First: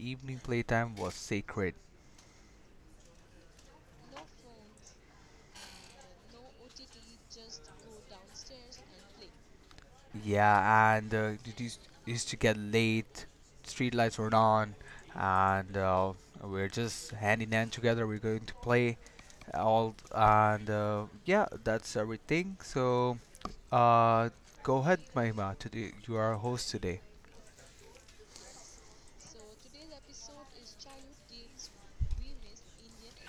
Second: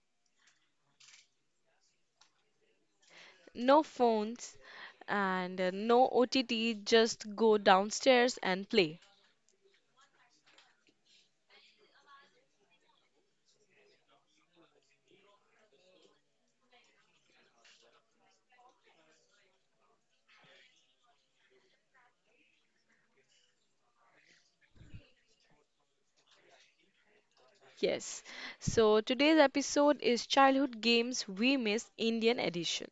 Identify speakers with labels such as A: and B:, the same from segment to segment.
A: evening playtime was sacred.
B: No phones and no OTT, just go downstairs and play.
A: Yeah, and it used to get late, street lights were on, and we're just hand in hand together. We're going to play all, and yeah, that's everything. So, uh, go ahead, Mahima. Today you are our host today.
B: Yes. So, today's episode is Childhood Games We Miss Indian Edition.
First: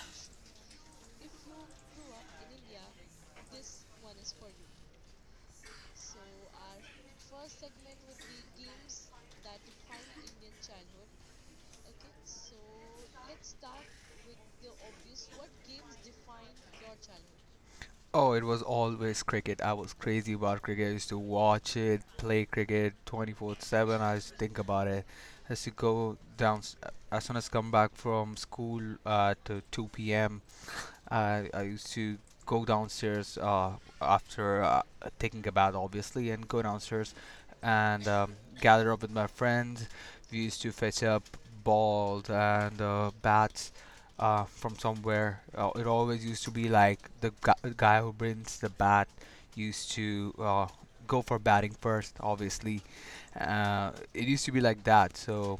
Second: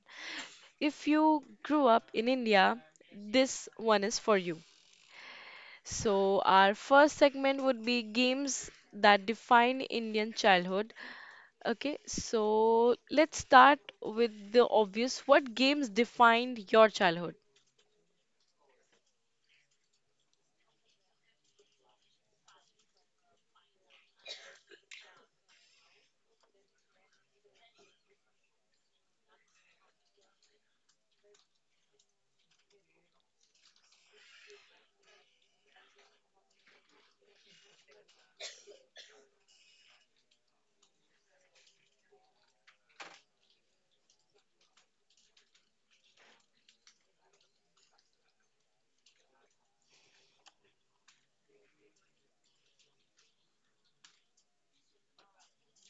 B: If you grew up in India, this one is for you. So, our first segment would be games that define Indian childhood. Okay, so let's start with the obvious. What games defined your childhood?
A: Oh, it was always cricket. I was crazy about cricket. I used to watch it, play cricket 24/7. I used to think about it. I used to go down as soon as come back from school at to 2 p.m. I used to go downstairs after taking a bath, obviously, and go downstairs and gather up with my friends. We used to fetch up balls and bats from somewhere. It always used to be like the guy who brings the bat used to go for batting first, obviously. It used to be like that, so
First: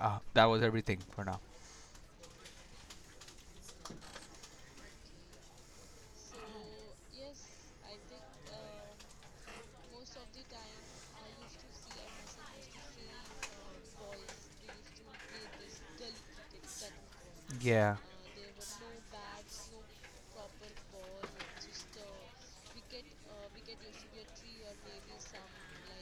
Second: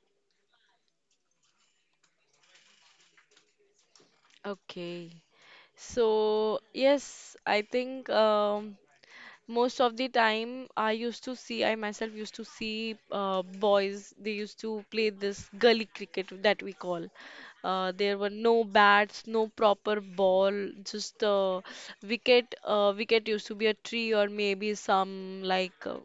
A: that was everything for now.
B: Okay. So, yes, I think most of the time I myself used to see boys, they used to play this gully cricket that we call.
A: Yeah.
B: There were no bats, no proper ball, just wicket. Wicket used to be a tree or maybe some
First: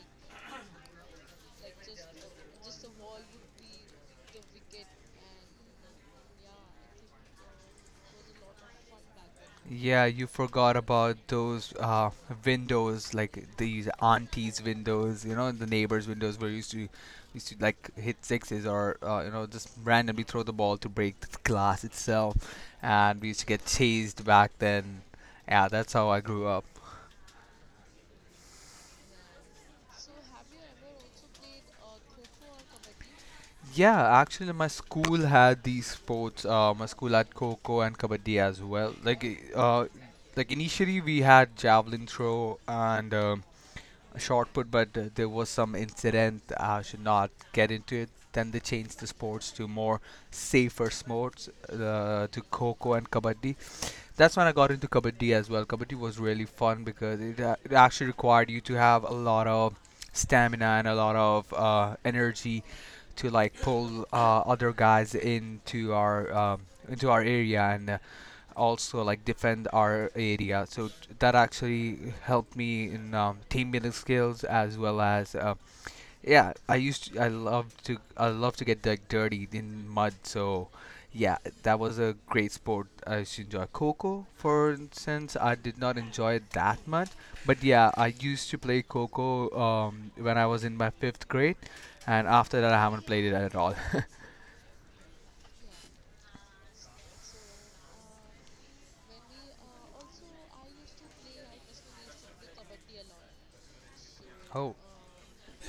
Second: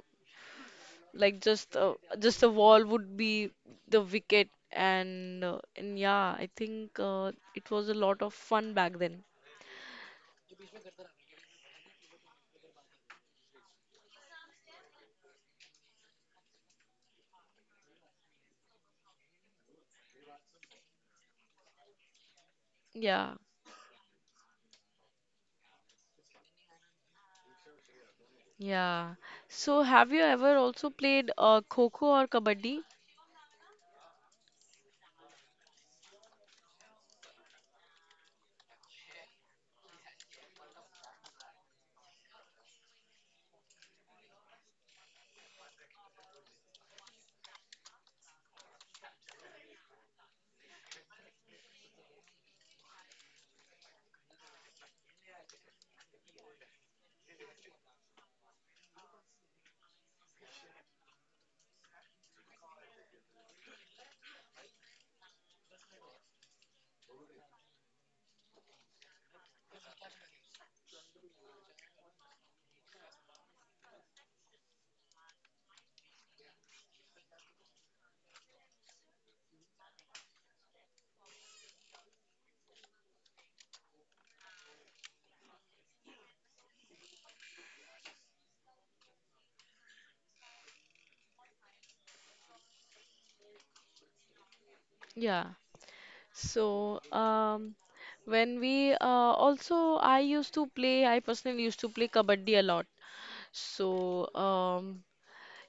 B: like just a wall would be the wicket and and yeah, I think it was a lot of fun back then.
A: Yeah, you forgot about those windows, like these aunties' windows, you know, the neighbors' windows where you used to used to like hit sixes or you know just randomly throw the ball to break the glass itself, and we
B: Yeah,
A: used to get chased back then. Yeah, that's how I grew up.
B: yeah. So, have you ever also played kho-kho or kabaddi?
A: Yeah, actually, my school had these sports. My school had Coco and Kabaddi as well. Like, like initially we had javelin throw and a shot put, but there was some incident. I should not get into it. Then they changed the sports to more safer sports, to Coco and Kabaddi. That's when I got into Kabaddi as well. Kabaddi was really fun because it, it actually required you to have a lot of stamina and a lot of energy to like pull other guys into our area and also like defend our area. So that actually helped me in team building skills as well as yeah. I love to get like dirty in mud. So yeah, that was a great sport. I used to enjoy Coco, for instance. I did not enjoy it that much, but yeah, I used to play Coco when I was in my fifth grade, and after that I haven't played it at all.
B: Yeah. So, when we uh, I used to play, I personally used to play kabaddi a lot. So,
A: Oh.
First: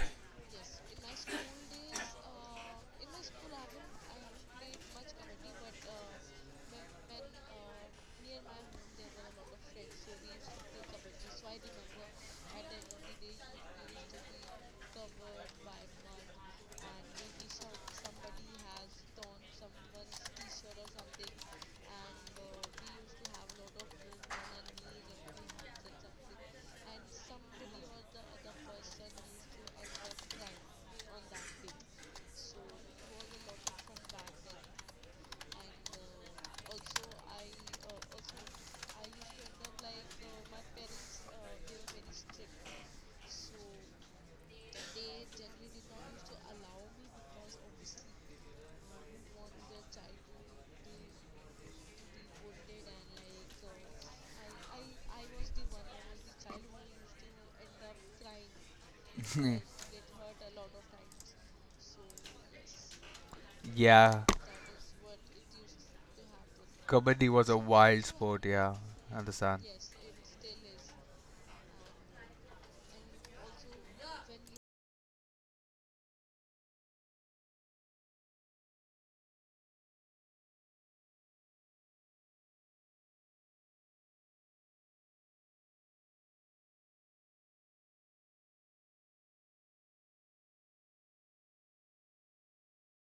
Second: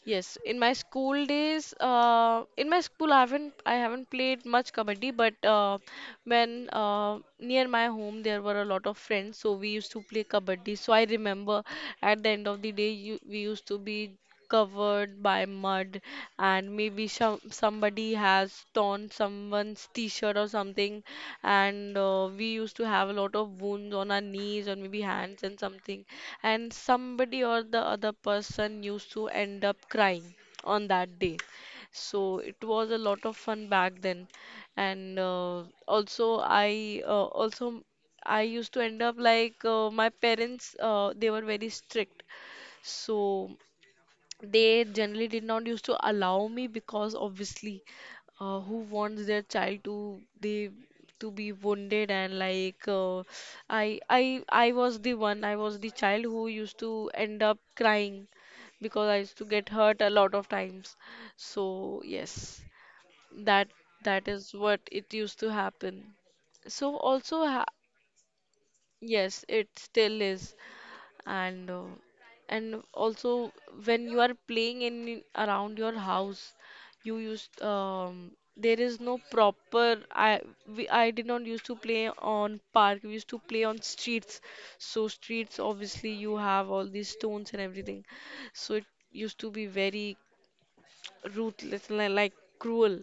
B: yes, in my school days, in my school, I haven't played much kabaddi, but when near my home there were a lot of friends, so we used to play kabaddi. So I remember at the end of the day, we used to be covered by mud, and maybe some somebody has torn someone's t-shirt or something, and we used to have a lot of wounds on our knees or maybe hands and something, and somebody or the other person used to end up crying on that day. So it was a lot of fun back then, and also I used to end up my parents they were very strict, so they generally did not used to allow me because obviously who wants their child to be wounded and like I was the one, I was the child who used to end up crying because I used to get hurt a lot of times, so yes, that
A: Yeah.
B: that is what it used to happen. So
A: Kabaddi
B: also
A: was a
B: ha,
A: wild sport, yeah. I
B: yes,
A: understand.
B: it still is. And also, when you are playing in around your house, you used there is no proper, I did not used to play on park, we used to play on streets. So streets obviously you have all these stones and everything, so it used to be very like cruel,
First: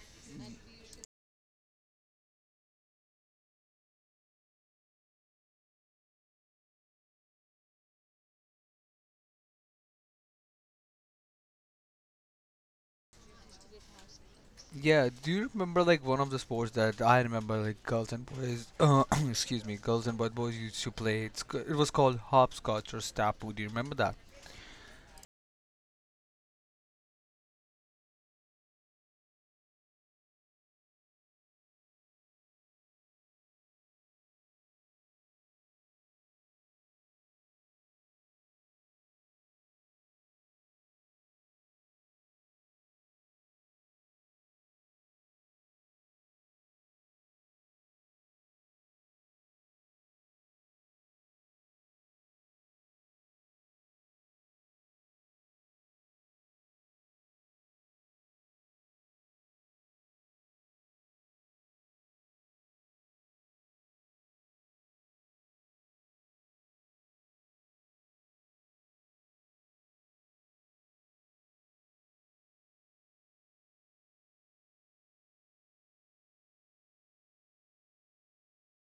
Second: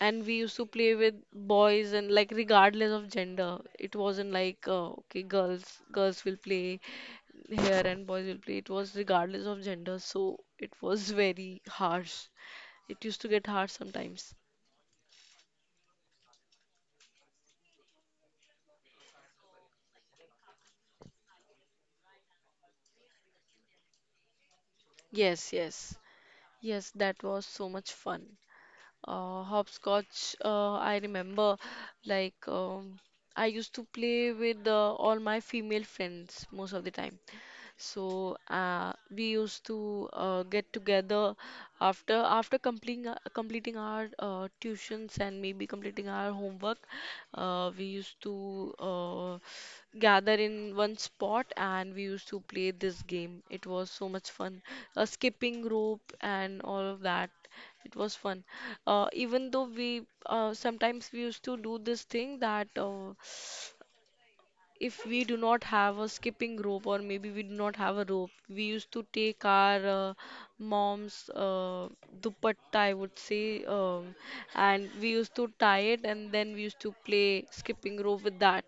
B: and we used to play with boys and like regardless of gender. It wasn't like okay, girls will play here and boys will play. It was regardless of gender, so it was very harsh, it used to get hard sometimes.
A: Yeah, do you remember like one of the sports that I remember like girls and boys, excuse me, girls and boys used to play? It's, it was called hopscotch or stapu. Do you remember that?
B: Yes, yes, yes, that was so much fun. Hopscotch, I remember, like I used to play with all my female friends most of the time. So we used to get together after completing completing our tuitions and maybe completing our homework. We used to gather in one spot and we used to play this game. It was so much fun. Skipping rope and all of that. It was fun. Even though we sometimes we used to do this thing that if we do not have a skipping rope or maybe we do not have a rope, we used to take our mom's dupatta, I would say, and we used to tie it and then we used to play skipping rope with that.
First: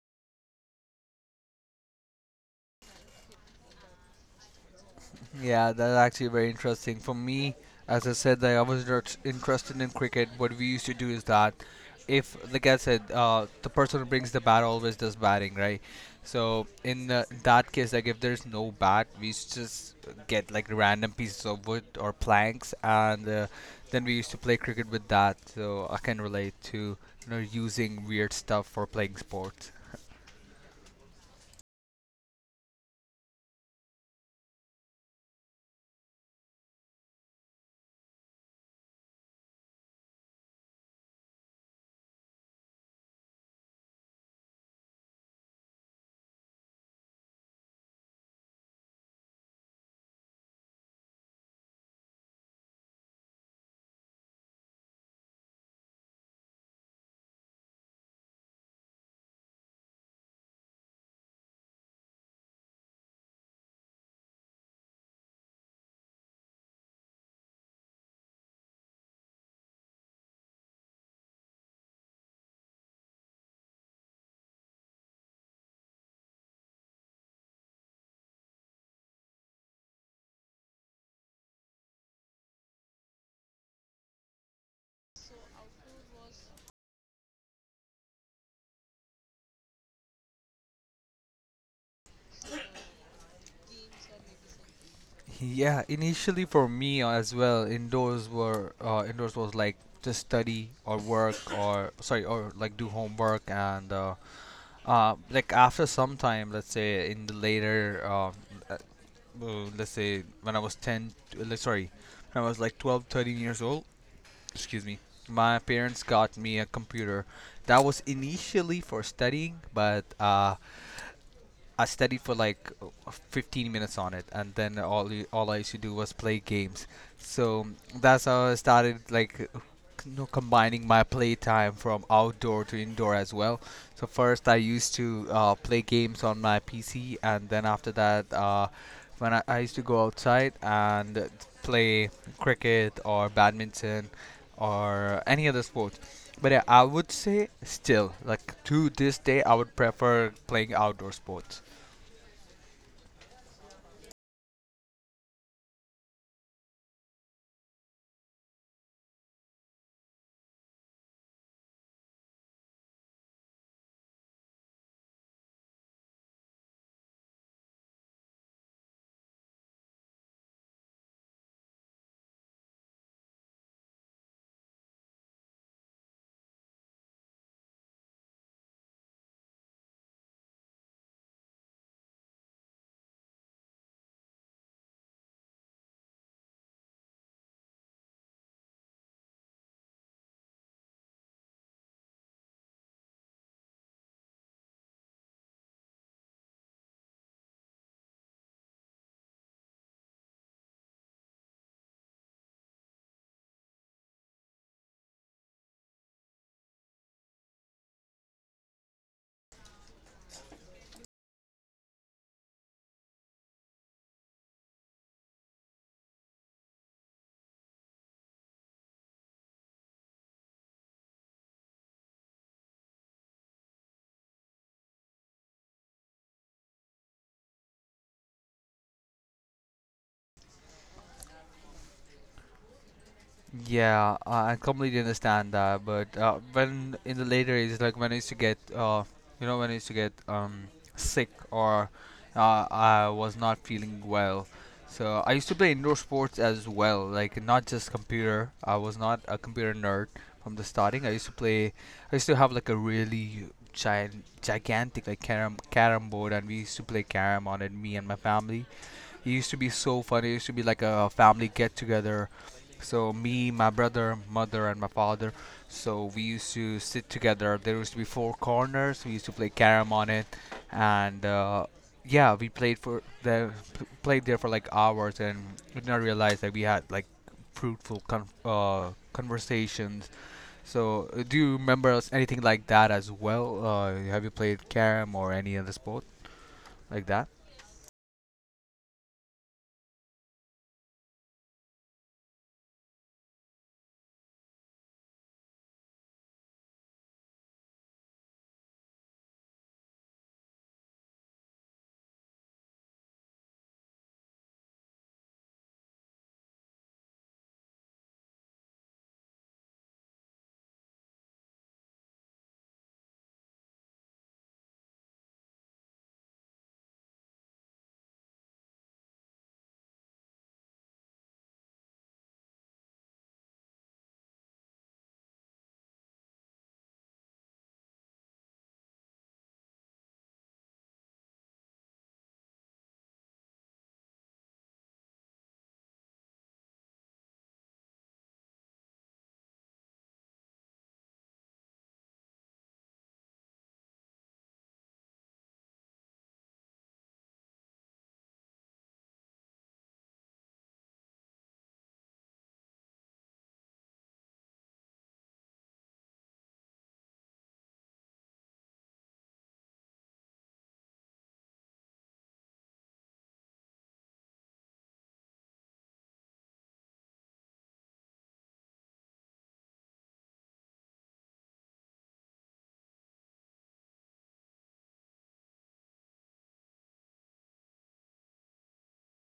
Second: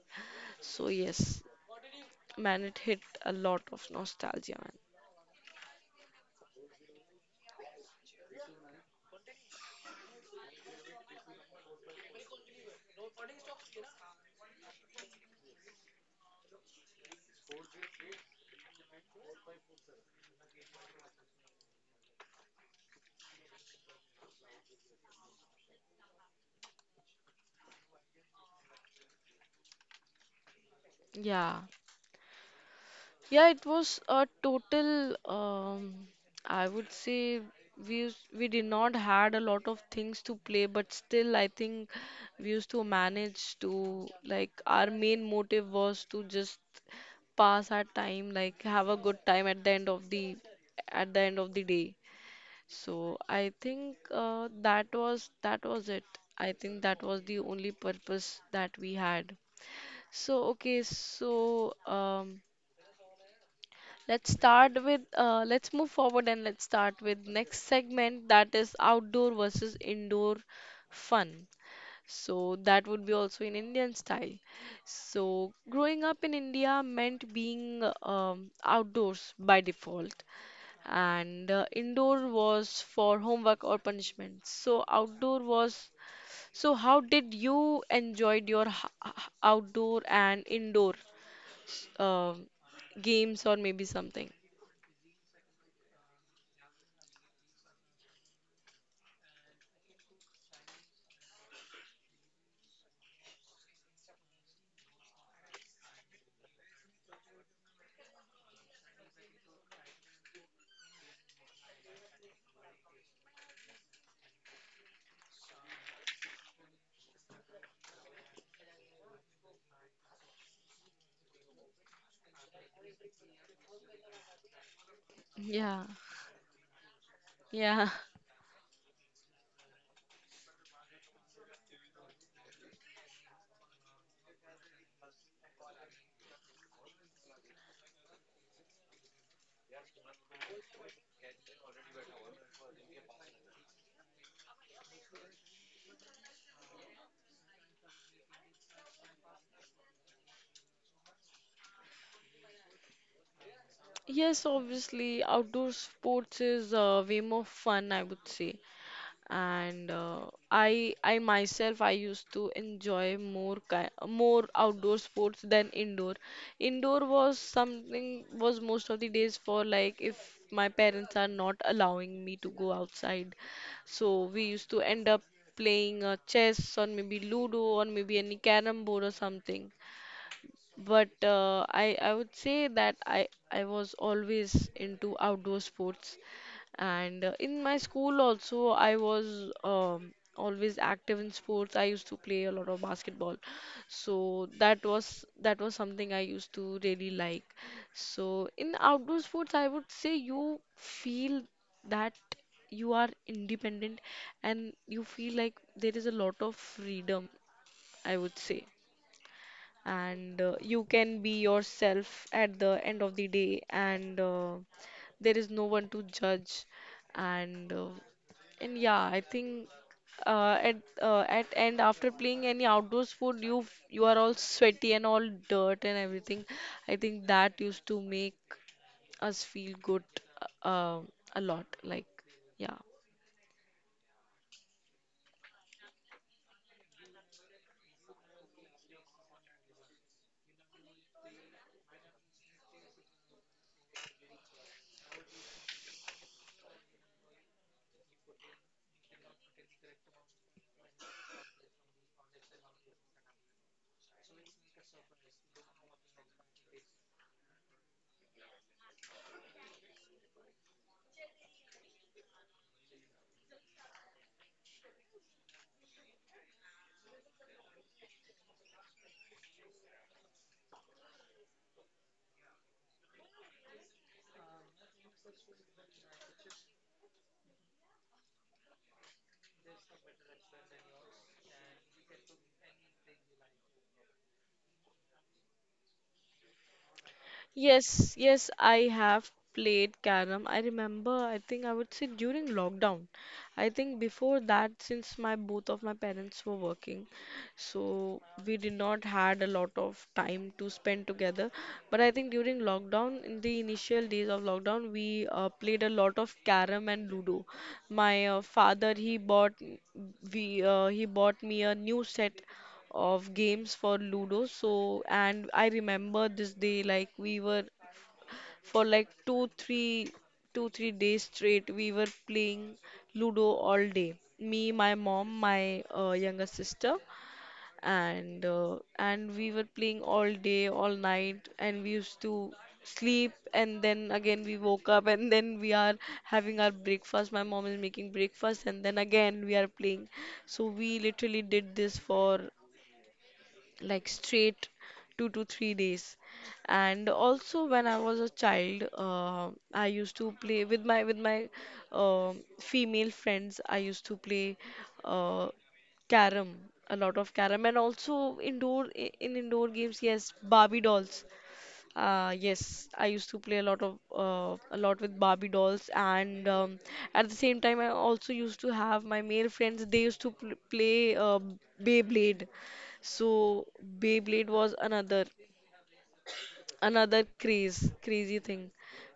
B: So yes, man, it hit a lot of nostalgia, man.
A: Yeah, that's actually very interesting. For me, as I said, that I was not interested in cricket. What we used to do is that if, like I said, the person who brings the bat always does batting, right? So in that case, like if there's no bat, we used to just get like random pieces of wood or planks, and then we used to play cricket with that. So I can relate to you know using weird stuff for playing sports.
B: Yeah. Yeah, it was a total. I would say we did not had a lot of things to play, but still I think we used to manage to, like, our main motive was to just pass our time, like have a good time at the end of the day. So I think that was it. I think that was the only purpose that we had. So okay, so let's start with let's move forward and let's start with next segment, that is outdoor versus indoor fun. So that would be also in Indian style. So growing up in India meant being outdoors by default, and indoor was for homework or punishment. So outdoor was. So how did you enjoyed your outdoor and indoor um games or maybe something?
A: Yeah, initially for me as well, indoors was like just study or work or sorry or like do homework and like after some time, let's say in the later uh, let's say when I was 10 to- like, sorry, when I was like 12, 13 years old, excuse me. My parents got me a computer. That was initially for studying, but I studied for like 15 minutes on it, and then all I used to
B: Yeah.
A: do was play games. So
B: Yeah.
A: that's how I started like you know, combining my playtime from outdoor to indoor as well. So first I used to play games on my PC, and then after that, I used to go outside and play cricket or badminton or any other sports. But yeah, I would say still, like to this day, I would prefer playing outdoor sports.
B: Yes, obviously, outdoor sports is way more fun, I would say. And I myself, I used to enjoy more ki more outdoor sports than indoor. Indoor was something, was most of the days, for like if my parents are not allowing me to go outside, so we used to end up playing chess or maybe Ludo or maybe any carrom board or something. But I would say that I was always into outdoor sports, and in my school also I was always active in sports. I used to play a lot of basketball, so that was, that was something I used to really like. So in outdoor sports, I would say you feel that you are independent and you feel like there is a lot of freedom, I would say, and you can be yourself at the end of the day, and there is no one to judge and yeah, I think uh, at at end after playing any outdoor sport, you are all sweaty and all dirt and everything. I think that used to make us feel good uh, a lot, like, yeah.
A: Yeah, I completely understand that. But when in the later ages, like when I used to get, you know, when I used to get sick or I was not feeling well, so I used to play indoor sports as well. Like not just computer. I was not a computer nerd from the starting. I used to play. I used to have like a really giant, gigantic like carom board, and we used to play carom on it, me and my family. It used to be so funny. It used to be like a family get together. So me, my brother, mother, and my father. So we used to sit together. There used to be four corners. We used to play carom on it, and yeah, we played for the played there for like hours, and did not realize that we had like fruitful conversations. So do you remember anything like that as well? Have you played carom or any other sport like that?
B: Yes, yes, I have played carrom. I remember, I think I would say during lockdown. I think before that, since my both of my parents were working, so we did not had a lot of time to spend together. But I think during lockdown, in the initial days of lockdown, we played a lot of carrom and ludo. My father, he bought we he bought me a new set of games for Ludo. So, and I remember this day, like we were for like two, three days straight, we were playing Ludo all day. Me, my mom, my younger sister, and we were playing all day, all night, and we used to sleep and then again we woke up and then we are having our breakfast, my mom is making breakfast, and then again we are playing. So we literally did this for like straight two to three days. And also when I was a child, I used to play with my female friends. I used to play uh, carom, a lot of carom, and also indoor in indoor games. Yes, Barbie dolls. Yes, I used to play a lot of a lot with Barbie dolls, and at the same time, I also used to have my male friends. They used to pl play Beyblade, so Beyblade was another craze crazy thing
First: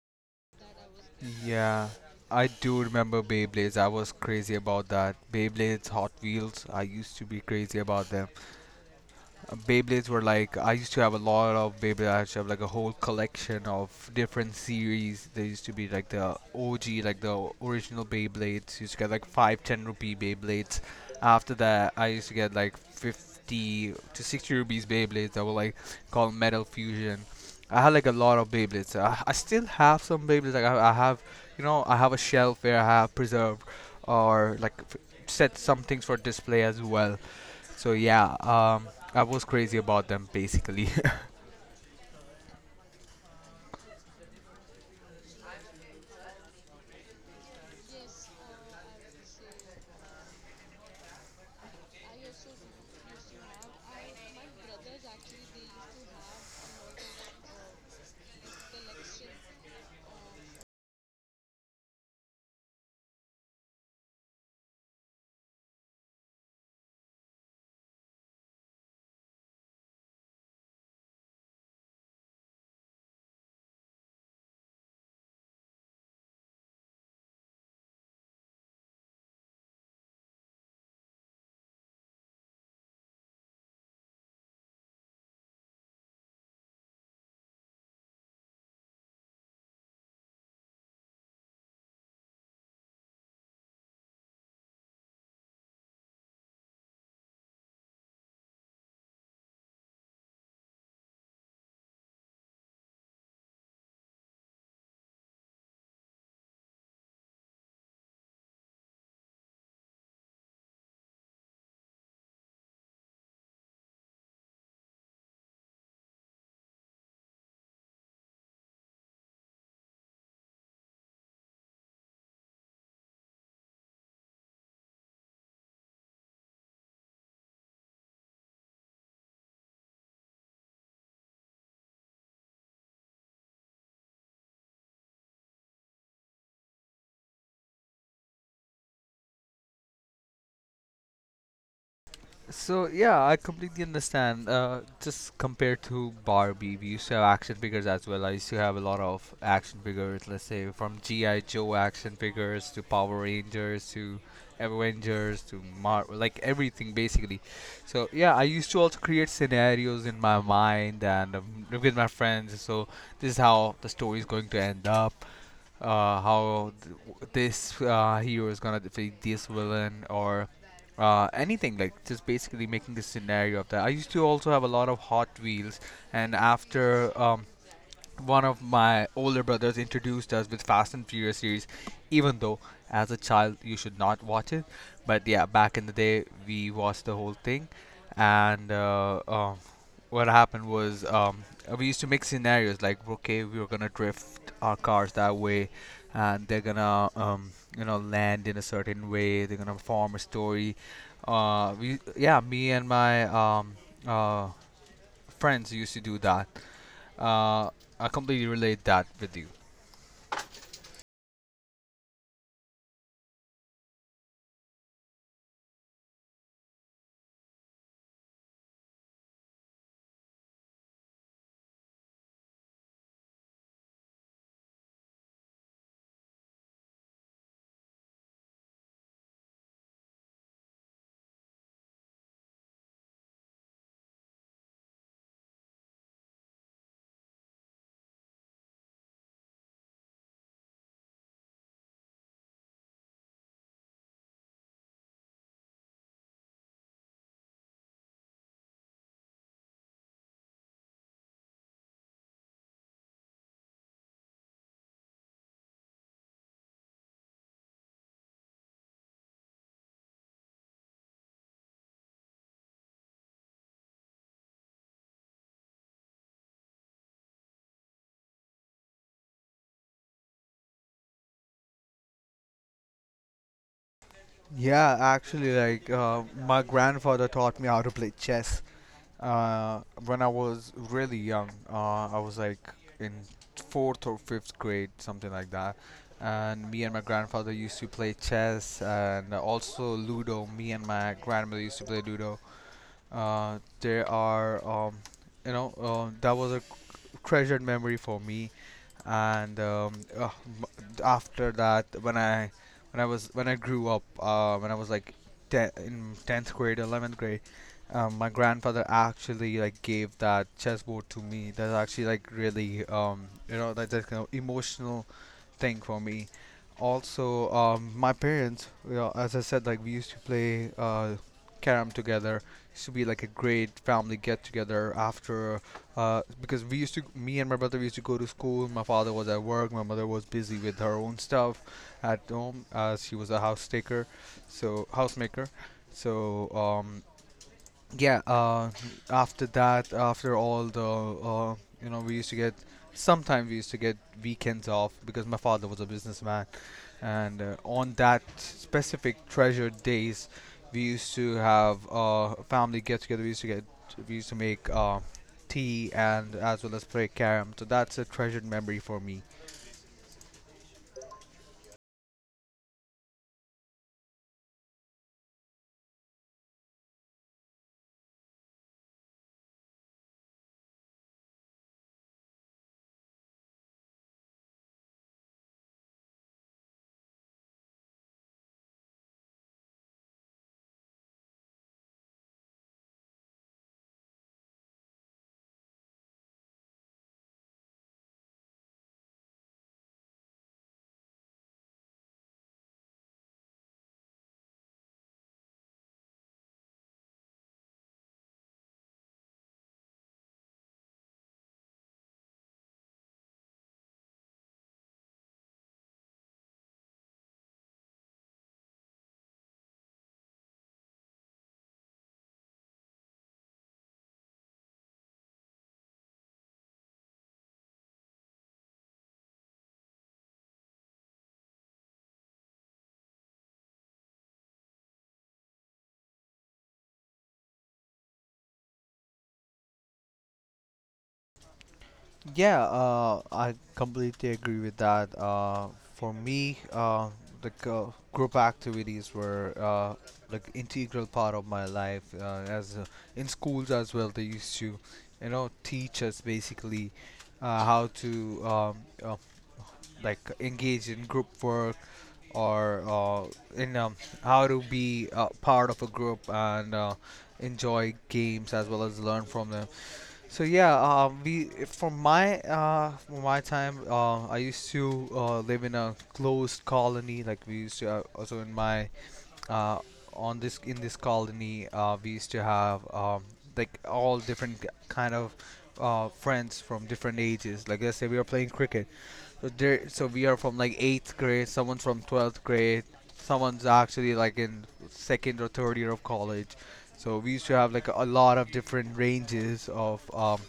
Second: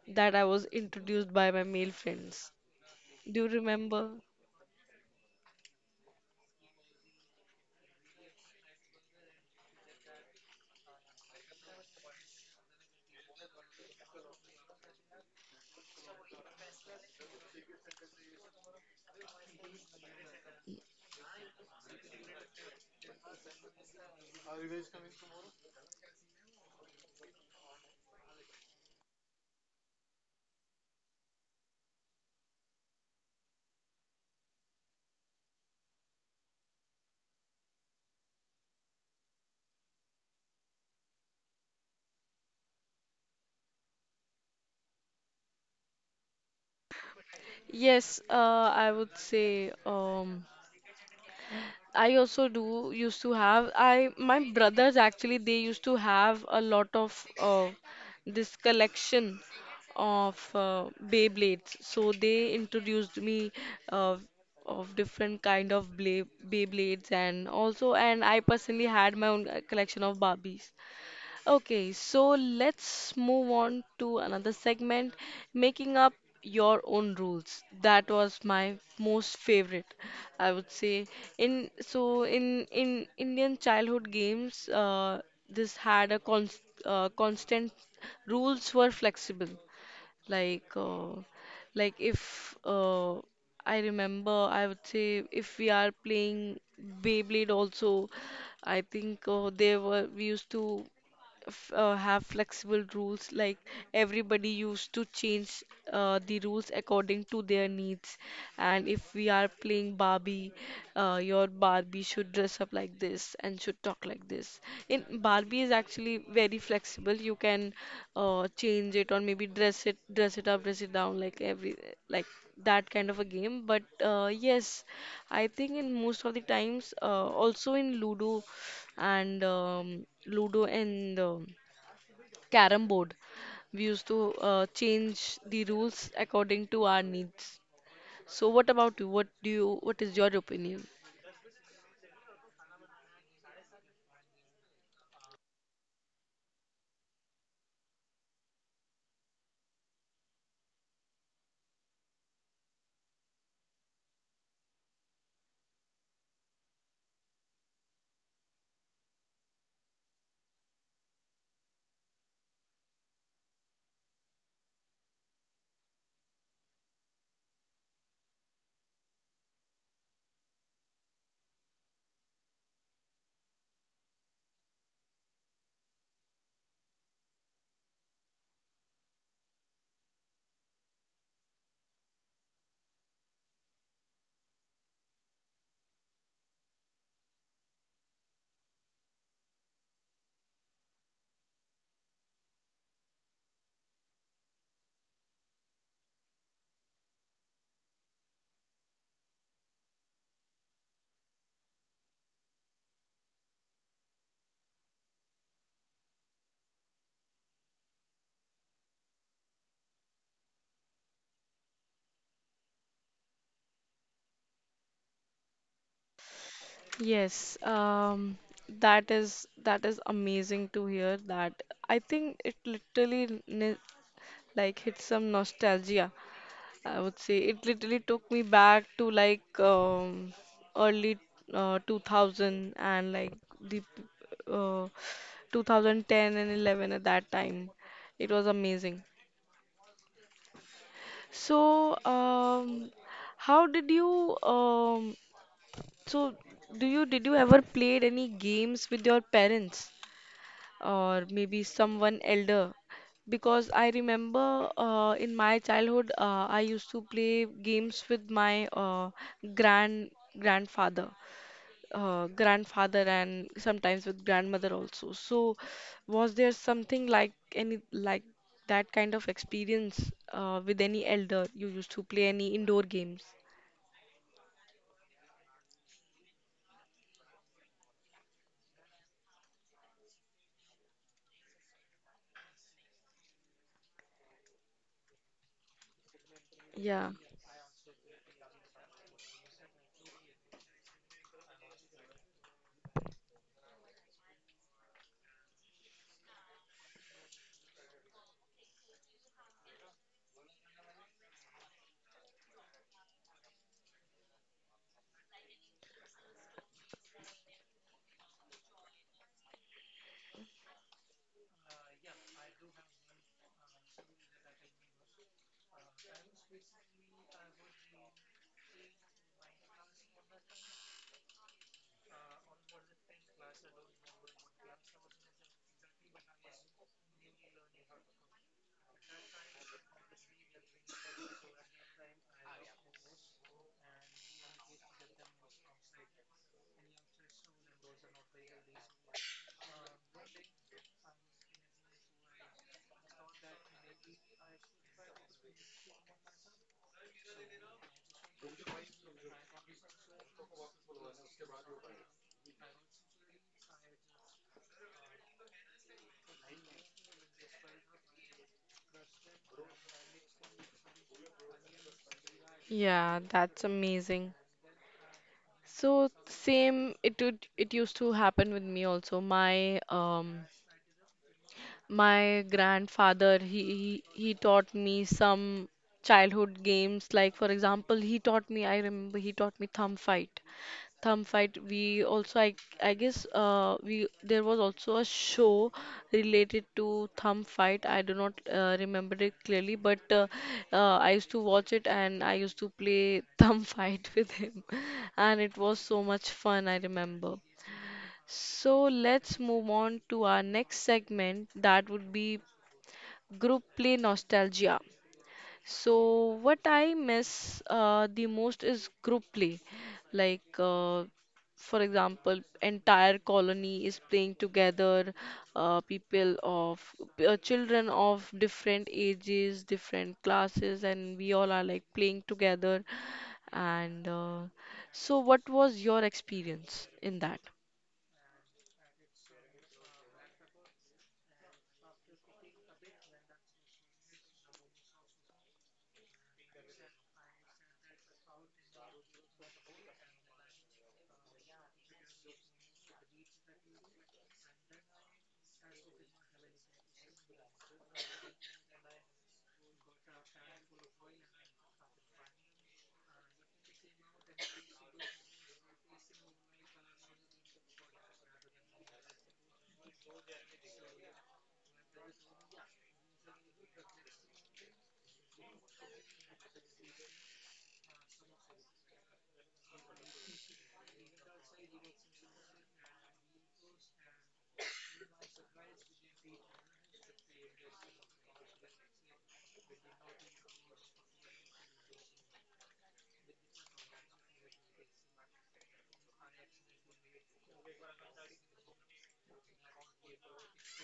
B: that I was introduced by my
A: Yeah,
B: male
A: I
B: friends.
A: do remember
B: Do you
A: Beyblades. I
B: remember?
A: was crazy about that. Beyblades, Hot Wheels, I used to be crazy about them. Beyblades were like I used to have a lot of Beyblades. I used to have like a whole collection of different series. There used to be like the OG, like the original Beyblades. Used to get like five, ten rupee Beyblades. After that, I used to get like 50 to 60 rupees Beyblades that were like called Metal Fusion. I had like a lot of Beyblades. I still have some Beyblades. Like I have, you know, I have a shelf where I have preserved or like set some things for display as well. So yeah, I was crazy about them basically.
B: Yes, I would say, um, I also do used to have, I my brothers actually, they used to have a lot of this collection of Beyblades. So they introduced me uh, of different kind of Beyblades, and also, and I personally had my own collection of Barbies. Okay, so let's move on to another segment, making up your own rules. That was my most favorite, I would say. In so, in Indian childhood games, this had a const, constant rules were flexible. Like if I remember, I would say if we are playing Beyblade also, I think they were we used to have flexible rules, like everybody used to change the rules according to their needs. And if we are playing Barbie, your Barbie should dress up like this and should talk like this. In Barbie is actually very flexible, you can change it or maybe dress it up, dress it down, like every, like that kind of a game. But yes, I think in most of the times also in ludo and Ludo and Carrom board, we used to change the rules according to our needs. So what about you? What is your opinion?
A: So yeah, I completely understand. Just compared to Barbie, we used to have action figures as well. I used to have a lot of action figures. Let's say from GI Joe action figures to Power Rangers to Avengers to Mar, like everything basically. So yeah, I used to also create scenarios in my mind and with my friends. So this is how the story is going to end up. This hero is gonna defeat this villain or anything like just basically making a scenario of that. I used to also have a lot of Hot Wheels, and after one of my older brothers introduced us with Fast and Furious series, even though as a child you should not watch it. But yeah, back in the day we watched the whole thing, and what happened was we used to make scenarios like, okay, we were gonna drift our cars that way, and they're gonna you know land in a certain way. They're gonna form a story. Me and my uh, friends used to do that uh, I completely relate that with you.
B: Yes, that is, that is amazing to hear that. I think it literally like hits some nostalgia, I would say. It literally took me back to like early 2000 and like the uh, 2010 and 11 at that time. It was amazing. So, how did you so do you did you ever played any games with your parents? Or maybe someone elder, because I remember in my childhood I used to play games with my grand grandfather, grandfather and sometimes with grandmother also. So was there something like any like that kind of experience with any elder? You used to play any indoor games?
A: Yeah, actually, like my grandfather taught me how to play chess uh, when I was really young. I was like in fourth or fifth grade, something like that. And me and my
B: Yeah.
A: grandfather used to play chess and also Ludo. Me and my grandmother used to play Ludo. There are, you know, that was a treasured memory for me and after that when I grew up when I was like ten, in 10th grade 11th grade my grandfather actually like gave that chessboard to me. That's actually like really you know that's kind of emotional thing for me. Also my parents you know, as I said like we used to play carom together. Used to be like a great family get together after because we used to, me and my brother, we used to go to school. My father was at work. My mother was busy with her own stuff at home. As she was a housemaker. So yeah after that after all the you know we used to get sometimes we used to get weekends off because my father was a businessman, and on that specific treasured days we used to have family get together. We used to make tea and as well as play carom. So that's a treasured memory for me.
B: Yeah, that's amazing. So same it would it used to happen with me also. My my grandfather he taught me some childhood games. Like for example he taught me, I remember he taught me thumb fight, thumb fight we also I guess we, there was also a show related to thumb fight. I do not remember it clearly, but I used to watch it and I used to play thumb fight with him, and it was so much fun I remember. So let's move on to our next segment, that would be group play nostalgia. So, what I miss the most is group play. Like, for example, entire colony is playing together, uh, people of children of different ages, different classes, and we all are like playing together. And so, what was your experience in that?
A: Yeah, I completely agree with that. For me, the group activities were like integral part of my life. As in schools as well, they used to, you know, teach us basically how to uh, like engage in group work or in how to be part of a group and enjoy games as well as learn from them. So yeah, we for my time, I used to live in a closed colony. Like we used to also in my uh, on this in this colony, we used to have like all different kind of friends from different ages. Like let's say we are playing cricket, so we are from like eighth grade. Someone's from 12th grade. Someone's actually like in second or third year of college. So we used to have like a lot of different ranges of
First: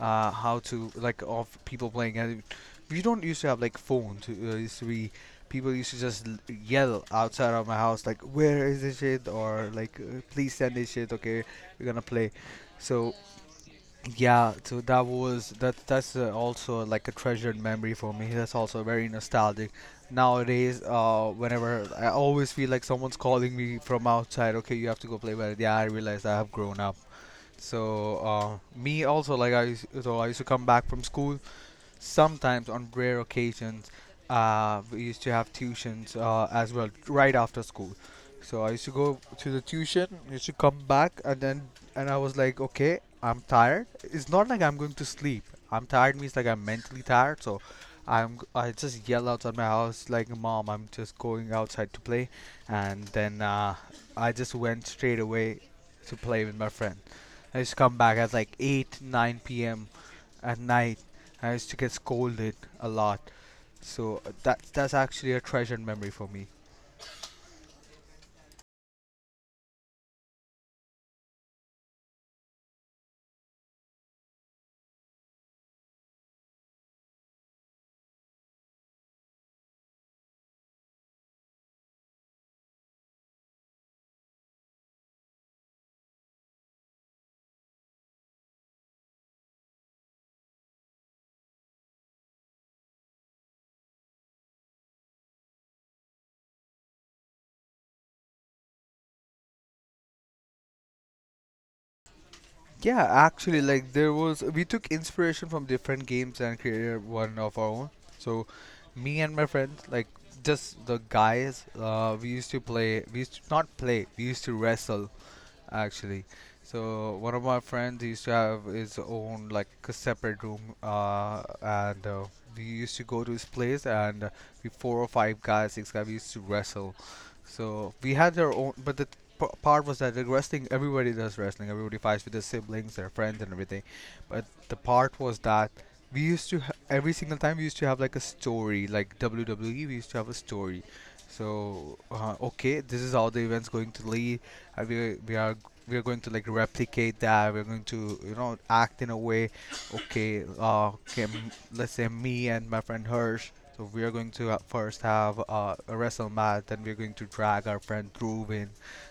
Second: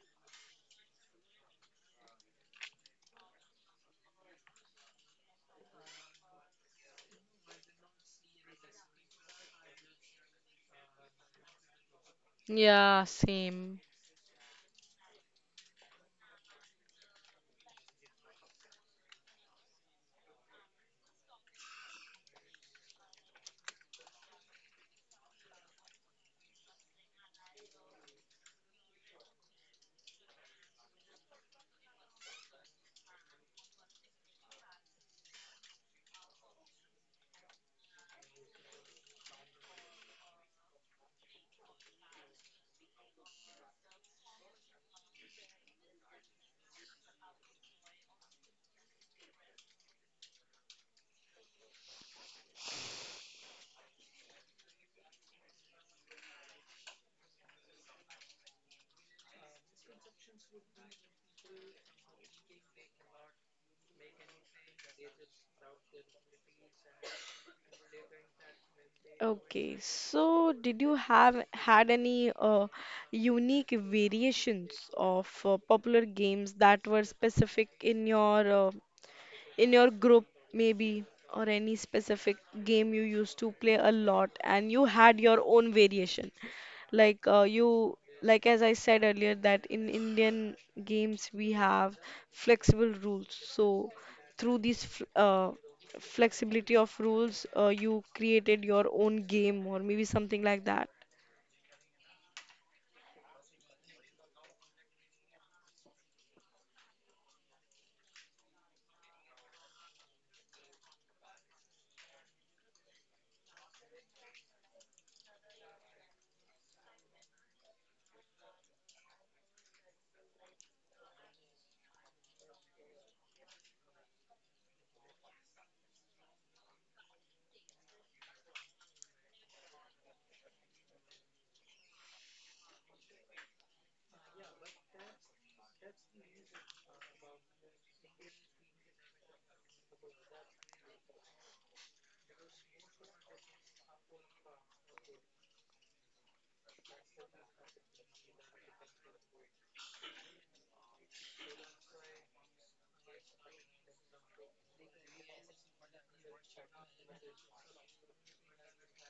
A: how to like of people playing. And we don't used to have like phones. It used to be people used to just yell outside of my house like, "Where is this shit?" or like, "Please send this shit." Okay, we're gonna play.
B: Yeah,
A: So
B: same.
A: yeah, so that was that. That's also like a treasured memory for me. That's also very nostalgic. Nowadays, whenever I always feel like someone's calling me from outside, okay, you have to go play. But yeah, I realize I have grown up. So I used to come back from school sometimes, on rare occasions. We used to have tuitions as well right after school. So I used to go to the tuition, used to come back, and I was like, okay, I'm tired. It's not like I'm going to sleep. I'm tired means like I'm mentally tired. So I just yell outside my house like, mom, I'm just going outside to play, and then I just went straight away to play with my friend. I used to come back at like 8, 9 p.m at night. I used to get scolded a lot. So that's actually a treasured memory for me.
B: Okay, so did you have had any unique variations of popular games that were specific in your group, maybe, or any specific game you used to play a lot and you had your own variation? Like you like as I said earlier, that in Indian games we have flexible rules, so through this flexibility of rules you created your own game, or maybe something like that.
A: Yeah, actually, like there was we took inspiration from different games and created one of our own. So me and my friends, like just the guys, we used to play. We used to not play. We used to wrestle actually. So one of my friends used to have his own like a separate room, and we used to go to his place, and we four or five guys, six guys, we used to wrestle. So we had our own, but the part was that the wrestling, everybody does wrestling. Everybody fights with their siblings, their friends, and everything. But the part was that we used to ha- every single time we used to have like a story, like WWE. We used to have a story. So okay, this is how the event's going to lead. Uh, we we are we are going to like replicate that. We're going to, you know, act in a way. Okay, uh, Let's say me and my friend Hirsch. So we are going to first have a wrestle match, then we're going to drag our friend Ruben.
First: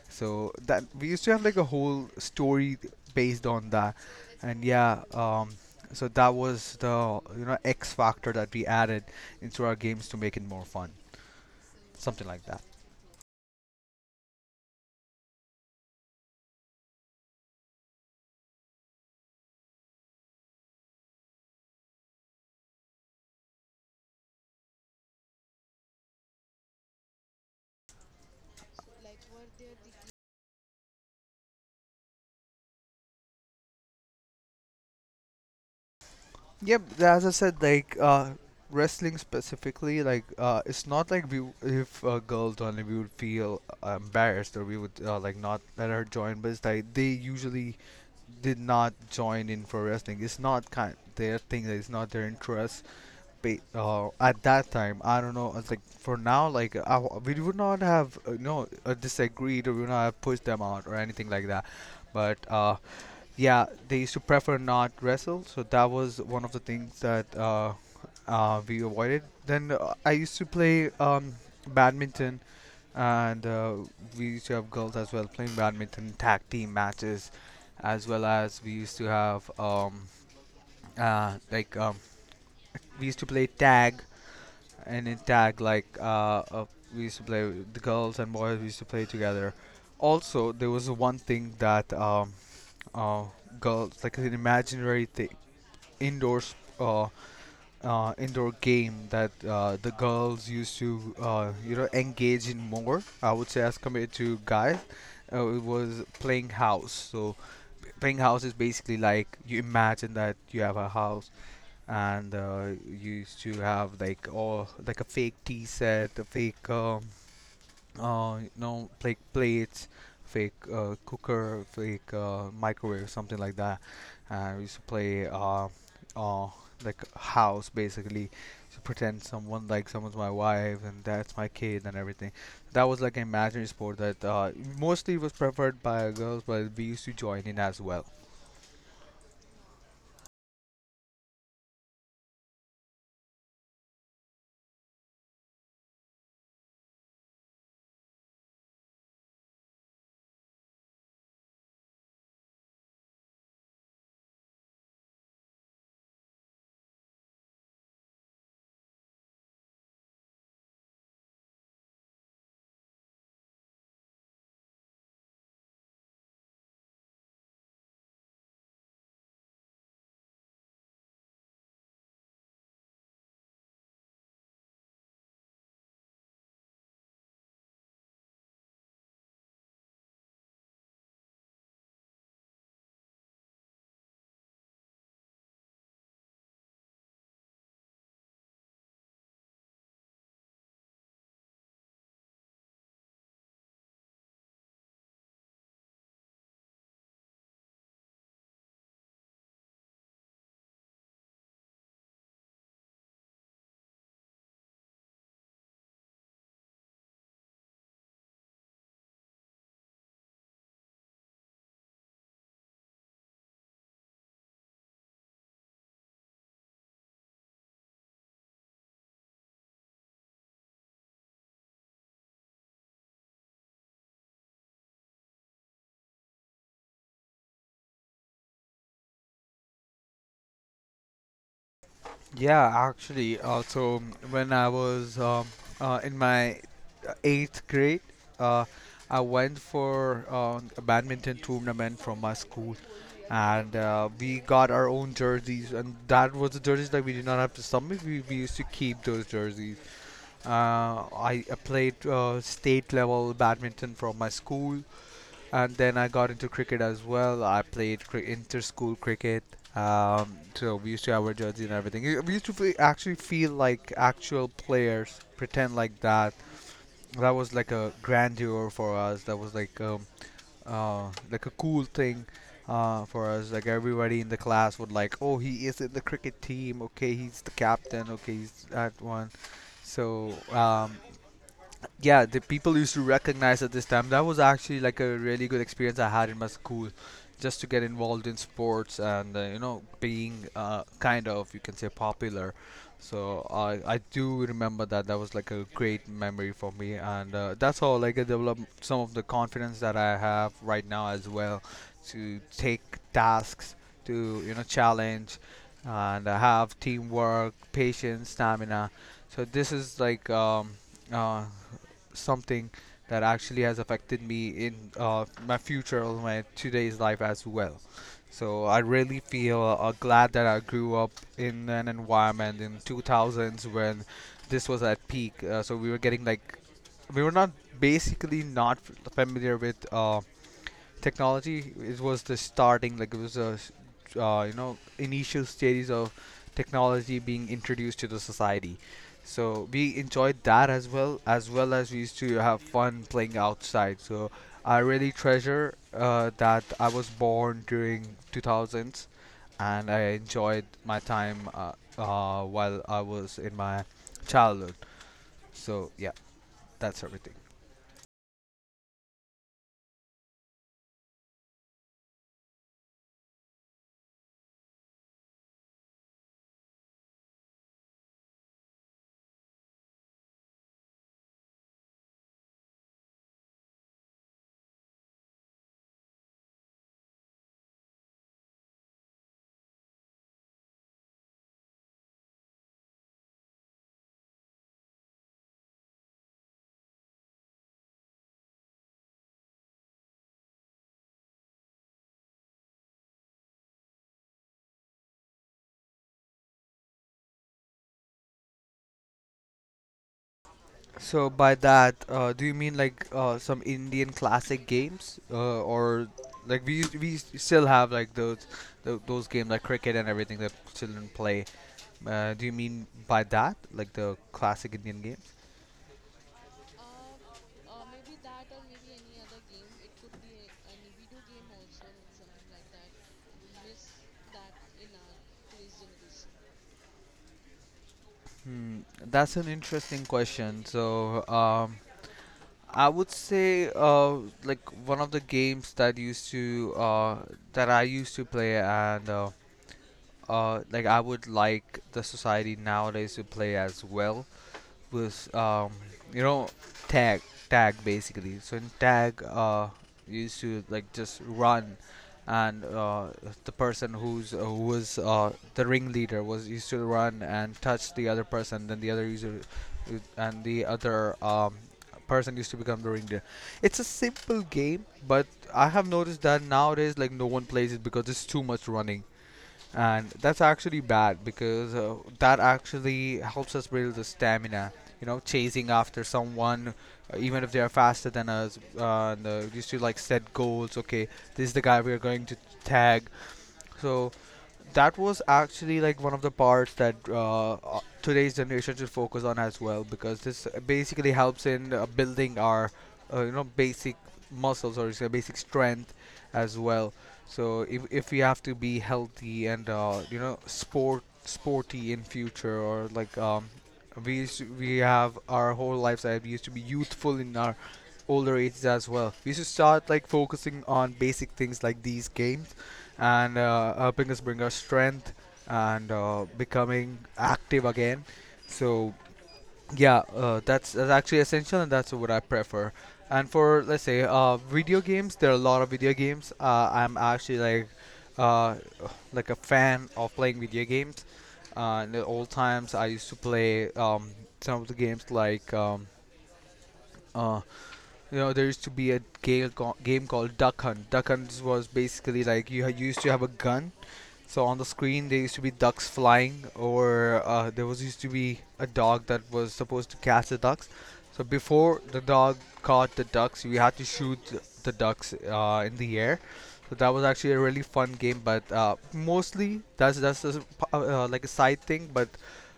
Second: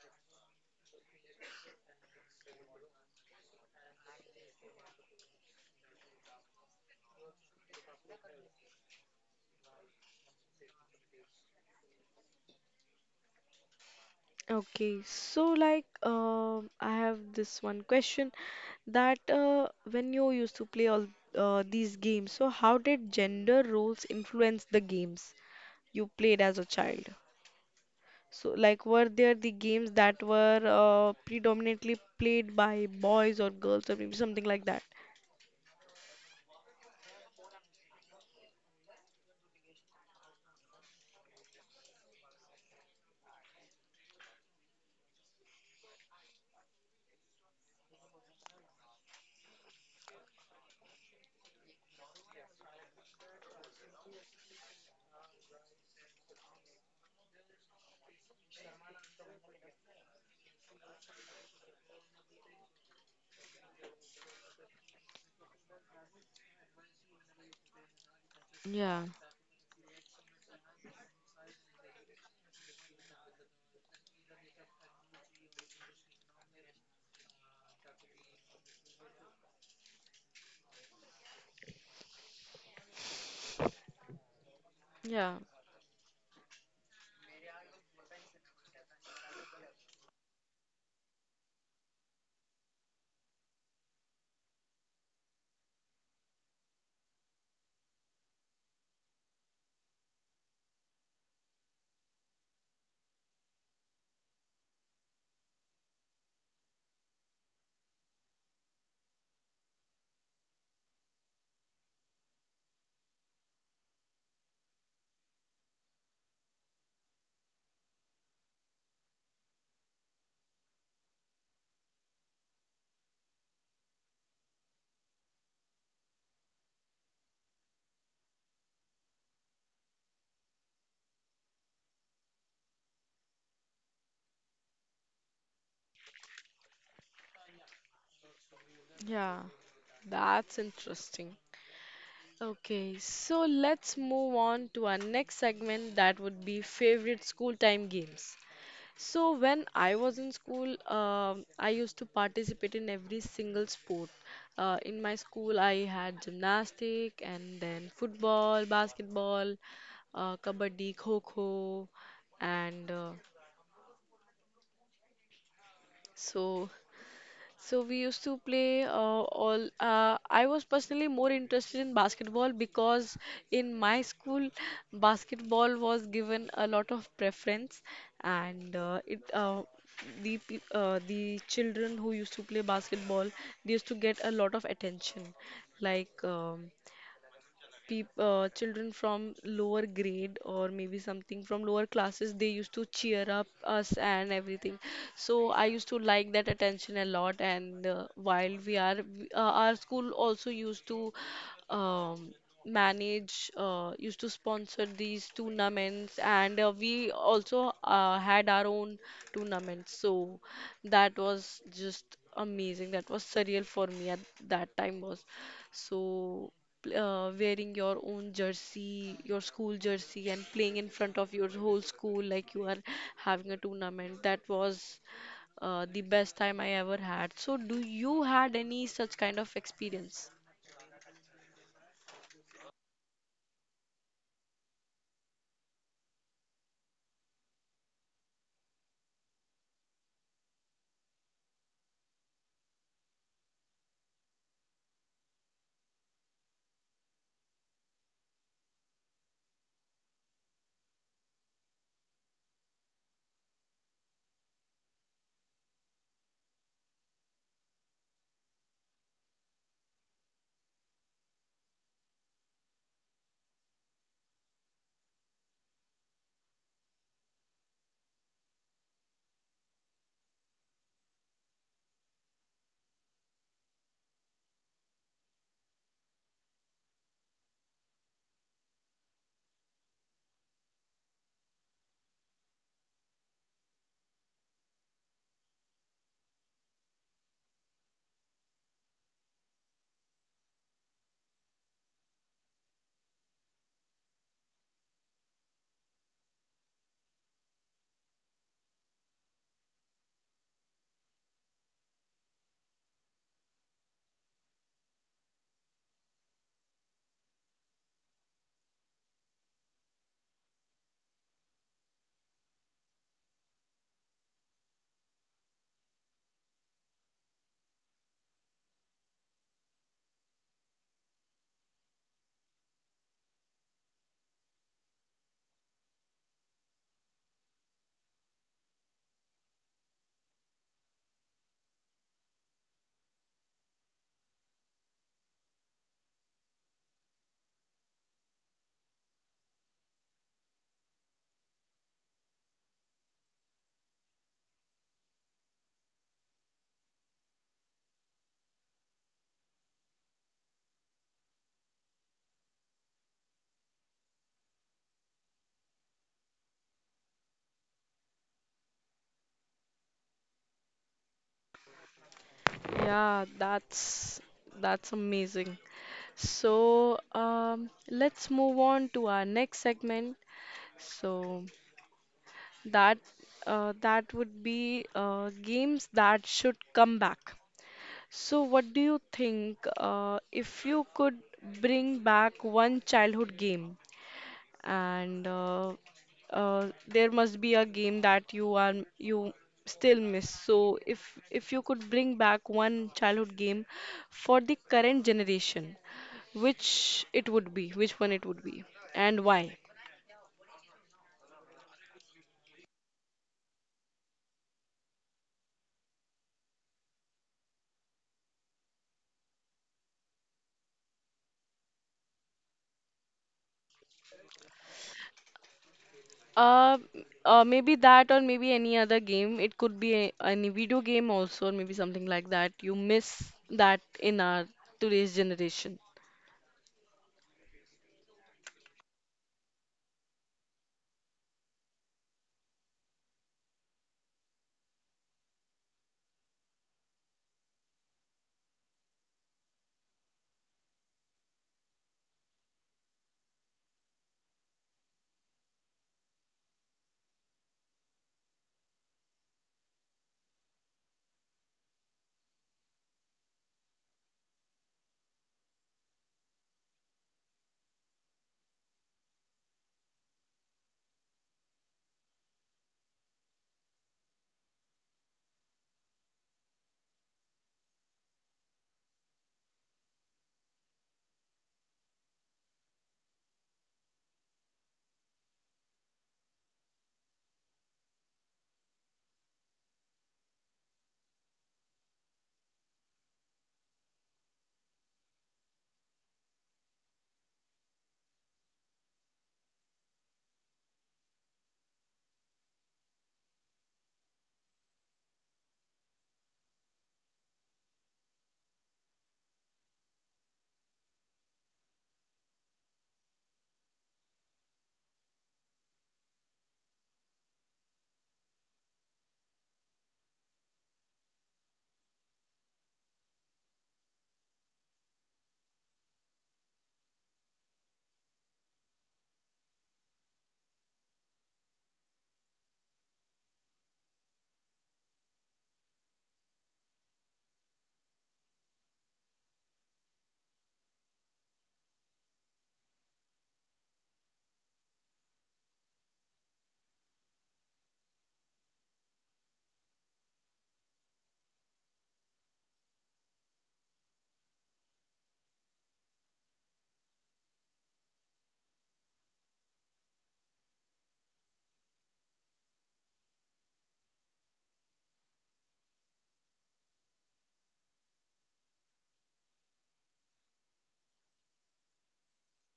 A: So that we used to have like a whole story based on that, and so that was the, you know, X factor that we added into our games to make it more fun, something like that.
B: Okay, so like I have this one question that when you used to play all these games, so how did gender roles influence the games you played as a child? So like were there the games that were predominantly played by boys or girls, or maybe something like that?
A: Yep, as I said, like wrestling specifically, like it's not like we, if a girl joined, we would feel embarrassed or we would like not let her join. But it's like they usually did not join in for wrestling. It's not kind their thing. That it's not their interest. At that time, I don't know. It's like for now, like we would not have no disagreed or we would not have pushed them out or anything like that. But yeah, they used to prefer not wrestle, so that was one of the things that we
B: Yeah,
A: avoided. Then I used to play badminton, and we used to have girls as well playing badminton, tag team matches, as well as we used to have uh, like um, we used to play tag, and in
B: yeah,
A: tag like we used to play, the girls and boys we used to play together. Also, there was one thing that uh, girls, like an imaginary thing, indoor sp- uh, indoor game that the girls used to, you know, engage in more. I would say as compared to guys, it was playing house. So playing house is basically like you imagine that you have a house and you used to have like all like a fake tea set, a fake you know, fake plates, fake cooker, fake microwave, something like that. And we used to play uh, like house basically, to pretend someone, like someone's my wife and that's my kid and everything. That was like an imaginary sport that mostly was preferred by girls, but we used to join in as well.
B: yeah. That's interesting. Okay, so let's move on to our next segment, that would be favorite school time games. So when I was in school, I used to participate in every single sport. In my school, I had gymnastic and then football, basketball, kabaddi, kho-kho, and so so we used to play all. I was personally more interested in basketball because in my school, basketball was given a lot of preference, and the children who used to play basketball, they used to get a lot of attention. Like people, children from lower grade or maybe something from lower classes, they used to cheer up us and everything. So I used to like that attention a lot. And while we are our school also used to um, manage, used to sponsor these tournaments, and we also had our own tournaments. So that was just amazing, that was surreal for me at that time. Was so, wearing your own jersey, your school jersey, and playing in front of your whole school like you are having a tournament, that was the best time I ever had. So, do you had any such kind of experience?
A: Yeah, actually, when I was in my eighth grade, uh, I went for a badminton tournament from my school, and we got our own jerseys, and that was the jerseys that we did not have to submit. We used to keep those jerseys. Uh, I played state level badminton from my school. And then I got into cricket as well. I played inter-school cricket. So we used to have our jersey and everything. We used to actually feel like actual players, pretend like that. That was like a grandeur for us. That was like a cool thing for us. Like everybody in the class would like, oh, he is in the cricket team. Okay, he's the captain. Okay, he's that one. So yeah, the people used to recognize at this time. That was actually like a really good experience I had in my school, just to get involved in sports and, you know, being kind of, you can say, popular. So I do remember that was like a great memory for me, and that's how like I developed some of the confidence that I have right now as well, to take tasks, to, you know, challenge, and I have teamwork, patience, stamina. So this is like uh, something that actually has affected me in my future or my today's life as well. So I really feel glad that I grew up in an environment in 2000s when this was at peak. So we were getting like, we were not basically not familiar with technology. It was the starting, like it was a, you know, initial stages of technology being introduced to the society, so we enjoyed that as well, as well as we used to have fun playing outside. So I really treasure that I was born during 2000s and I enjoyed my time while I was in my childhood. So yeah, that's everything.
B: Yeah, that's amazing. So, let's move on to our next segment. So that that would be games that should come back. So, what do you think if you could bring back one childhood game, and there must be a game that you still miss. So, if you could bring back one childhood game for the current generation, which it would be, which one it would be, and why?
A: So by that, do you mean like some Indian classic games, or like we used- we s- still have like those games like cricket and everything that children play? Do you mean by that like the classic Indian games?
B: Uh, Maybe that, or maybe any other game. It could be a, any video game also, or maybe something like that. You miss that in our today's generation.
A: Hmm, that's an interesting question. So I would say like one of the games that used to that I used to play and, like I would like the society nowadays to play as well with you know, tag tag basically. So in tag, you used to like just run, and the person who was the ringleader was used to run and touch the other person. Then the other user would- and the other person used to become the ringleader. It's a simple game, but I have noticed that nowadays like no one plays it because it's too much running, and that's actually bad because that actually helps us build the stamina, you know, chasing after someone, even if they are faster than us, and used to like set goals. Okay, this is the guy we are going to tag. So that was actually like one of the parts that today's generation should focus on as well, because this basically helps in building our, you know, basic muscles or say basic strength as well. So if we have to be healthy and, you know, sporty in future, or like we used to, we have our whole lives that we used to be youthful in our older ages as well, we should start like focusing on basic things like these games and helping us bring our strength and becoming active again. So yeah, that's actually essential, and that's what I prefer. And for let's say video games, there are a lot of video games. I'm actually uh, like a fan of playing video games. In the old times, I used to play some of the games like uh, you know, there used to be game called Duck Hunt. Duck Hunt was basically like you, you used to have a gun, so on the screen there used to be ducks flying, or there was used to be a dog that was supposed to catch the ducks. So before the dog caught the ducks, you had to shoot the ducks in the air. So that was actually a really fun game, but mostly that's just like a side thing. But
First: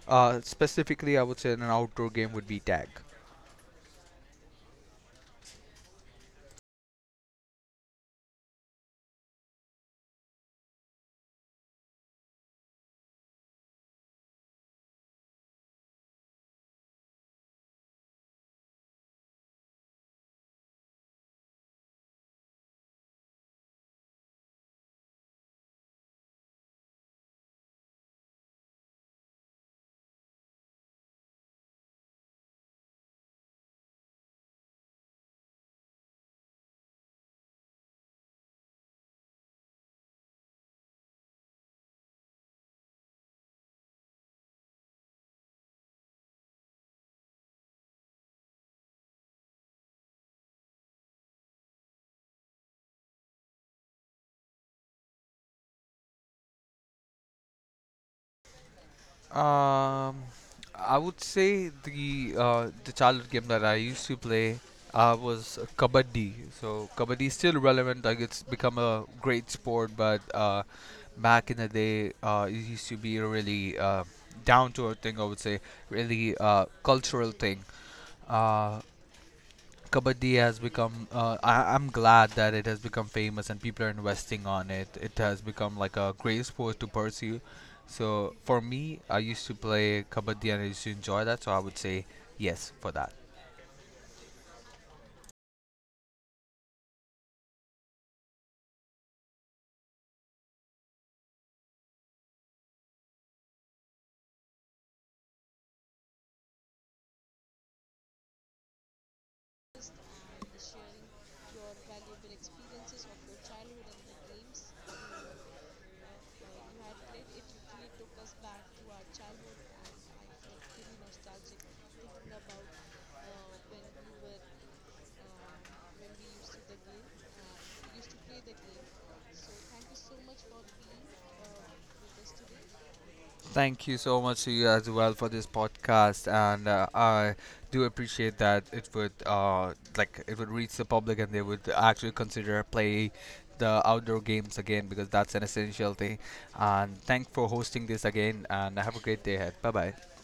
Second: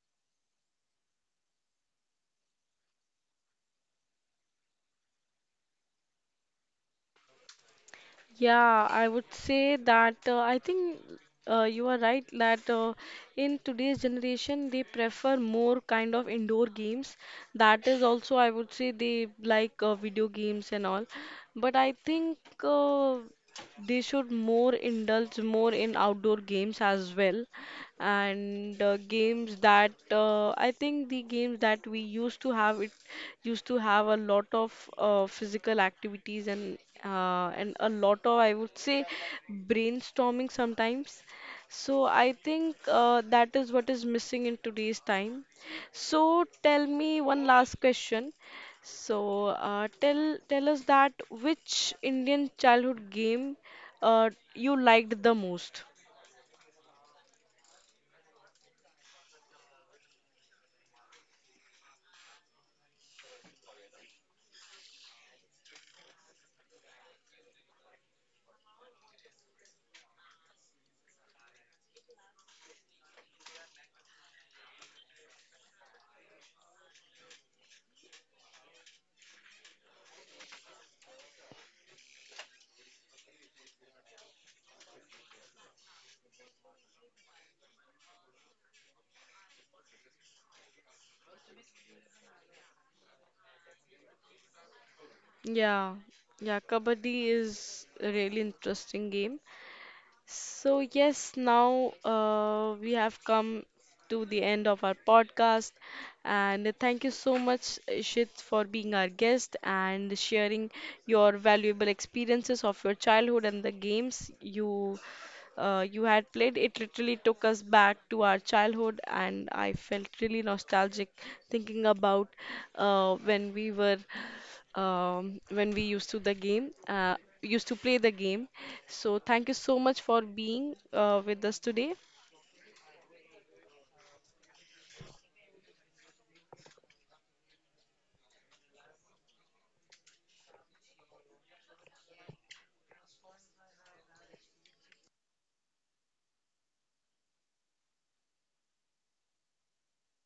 A: specifically I would say an outdoor game would be tag.
B: Yeah, I would say that I think you are right that in today's generation they prefer more kind of indoor games. That is also, I would say they like video games and all. But I think uh, they should more indulge more in outdoor games as well, and games that, I think the games that we used to have, it used to have a lot of physical activities and a lot of, I would say, brainstorming sometimes. So I think that is what is missing in today's time. So tell me one last question. So, tell us that, which Indian childhood game uh, you liked the most?
A: Um, I would say the childhood game that I used to play was kabaddi. So kabaddi is still relevant. Like it's become a great sport, but back in the day, it used to be a really down to earth thing. I would say really cultural thing. Uh, Kabaddi has become. I'm glad that it has become famous and people are investing on it. It has become like a great sport to pursue. So for me, I used to play Kabaddi and I used to enjoy that. So I would say yes for that.
B: Yeah, yeah, Kabaddi is a really interesting game. So yes, now we have come to the end of our podcast, and thank you so much, Ishit, for being our guest and sharing your valuable experiences of your childhood and the games you you had played. It literally took us back to our childhood, and I felt really nostalgic thinking about when we were, when we used to used to play the game. So thank you so much for being with us today.
A: Thank you so much to you as well for this podcast, and I do appreciate that it would like it would reach the public and they would actually consider play the outdoor games again, because that's an essential thing. And thank for hosting this again, and have a great day ahead. Bye bye.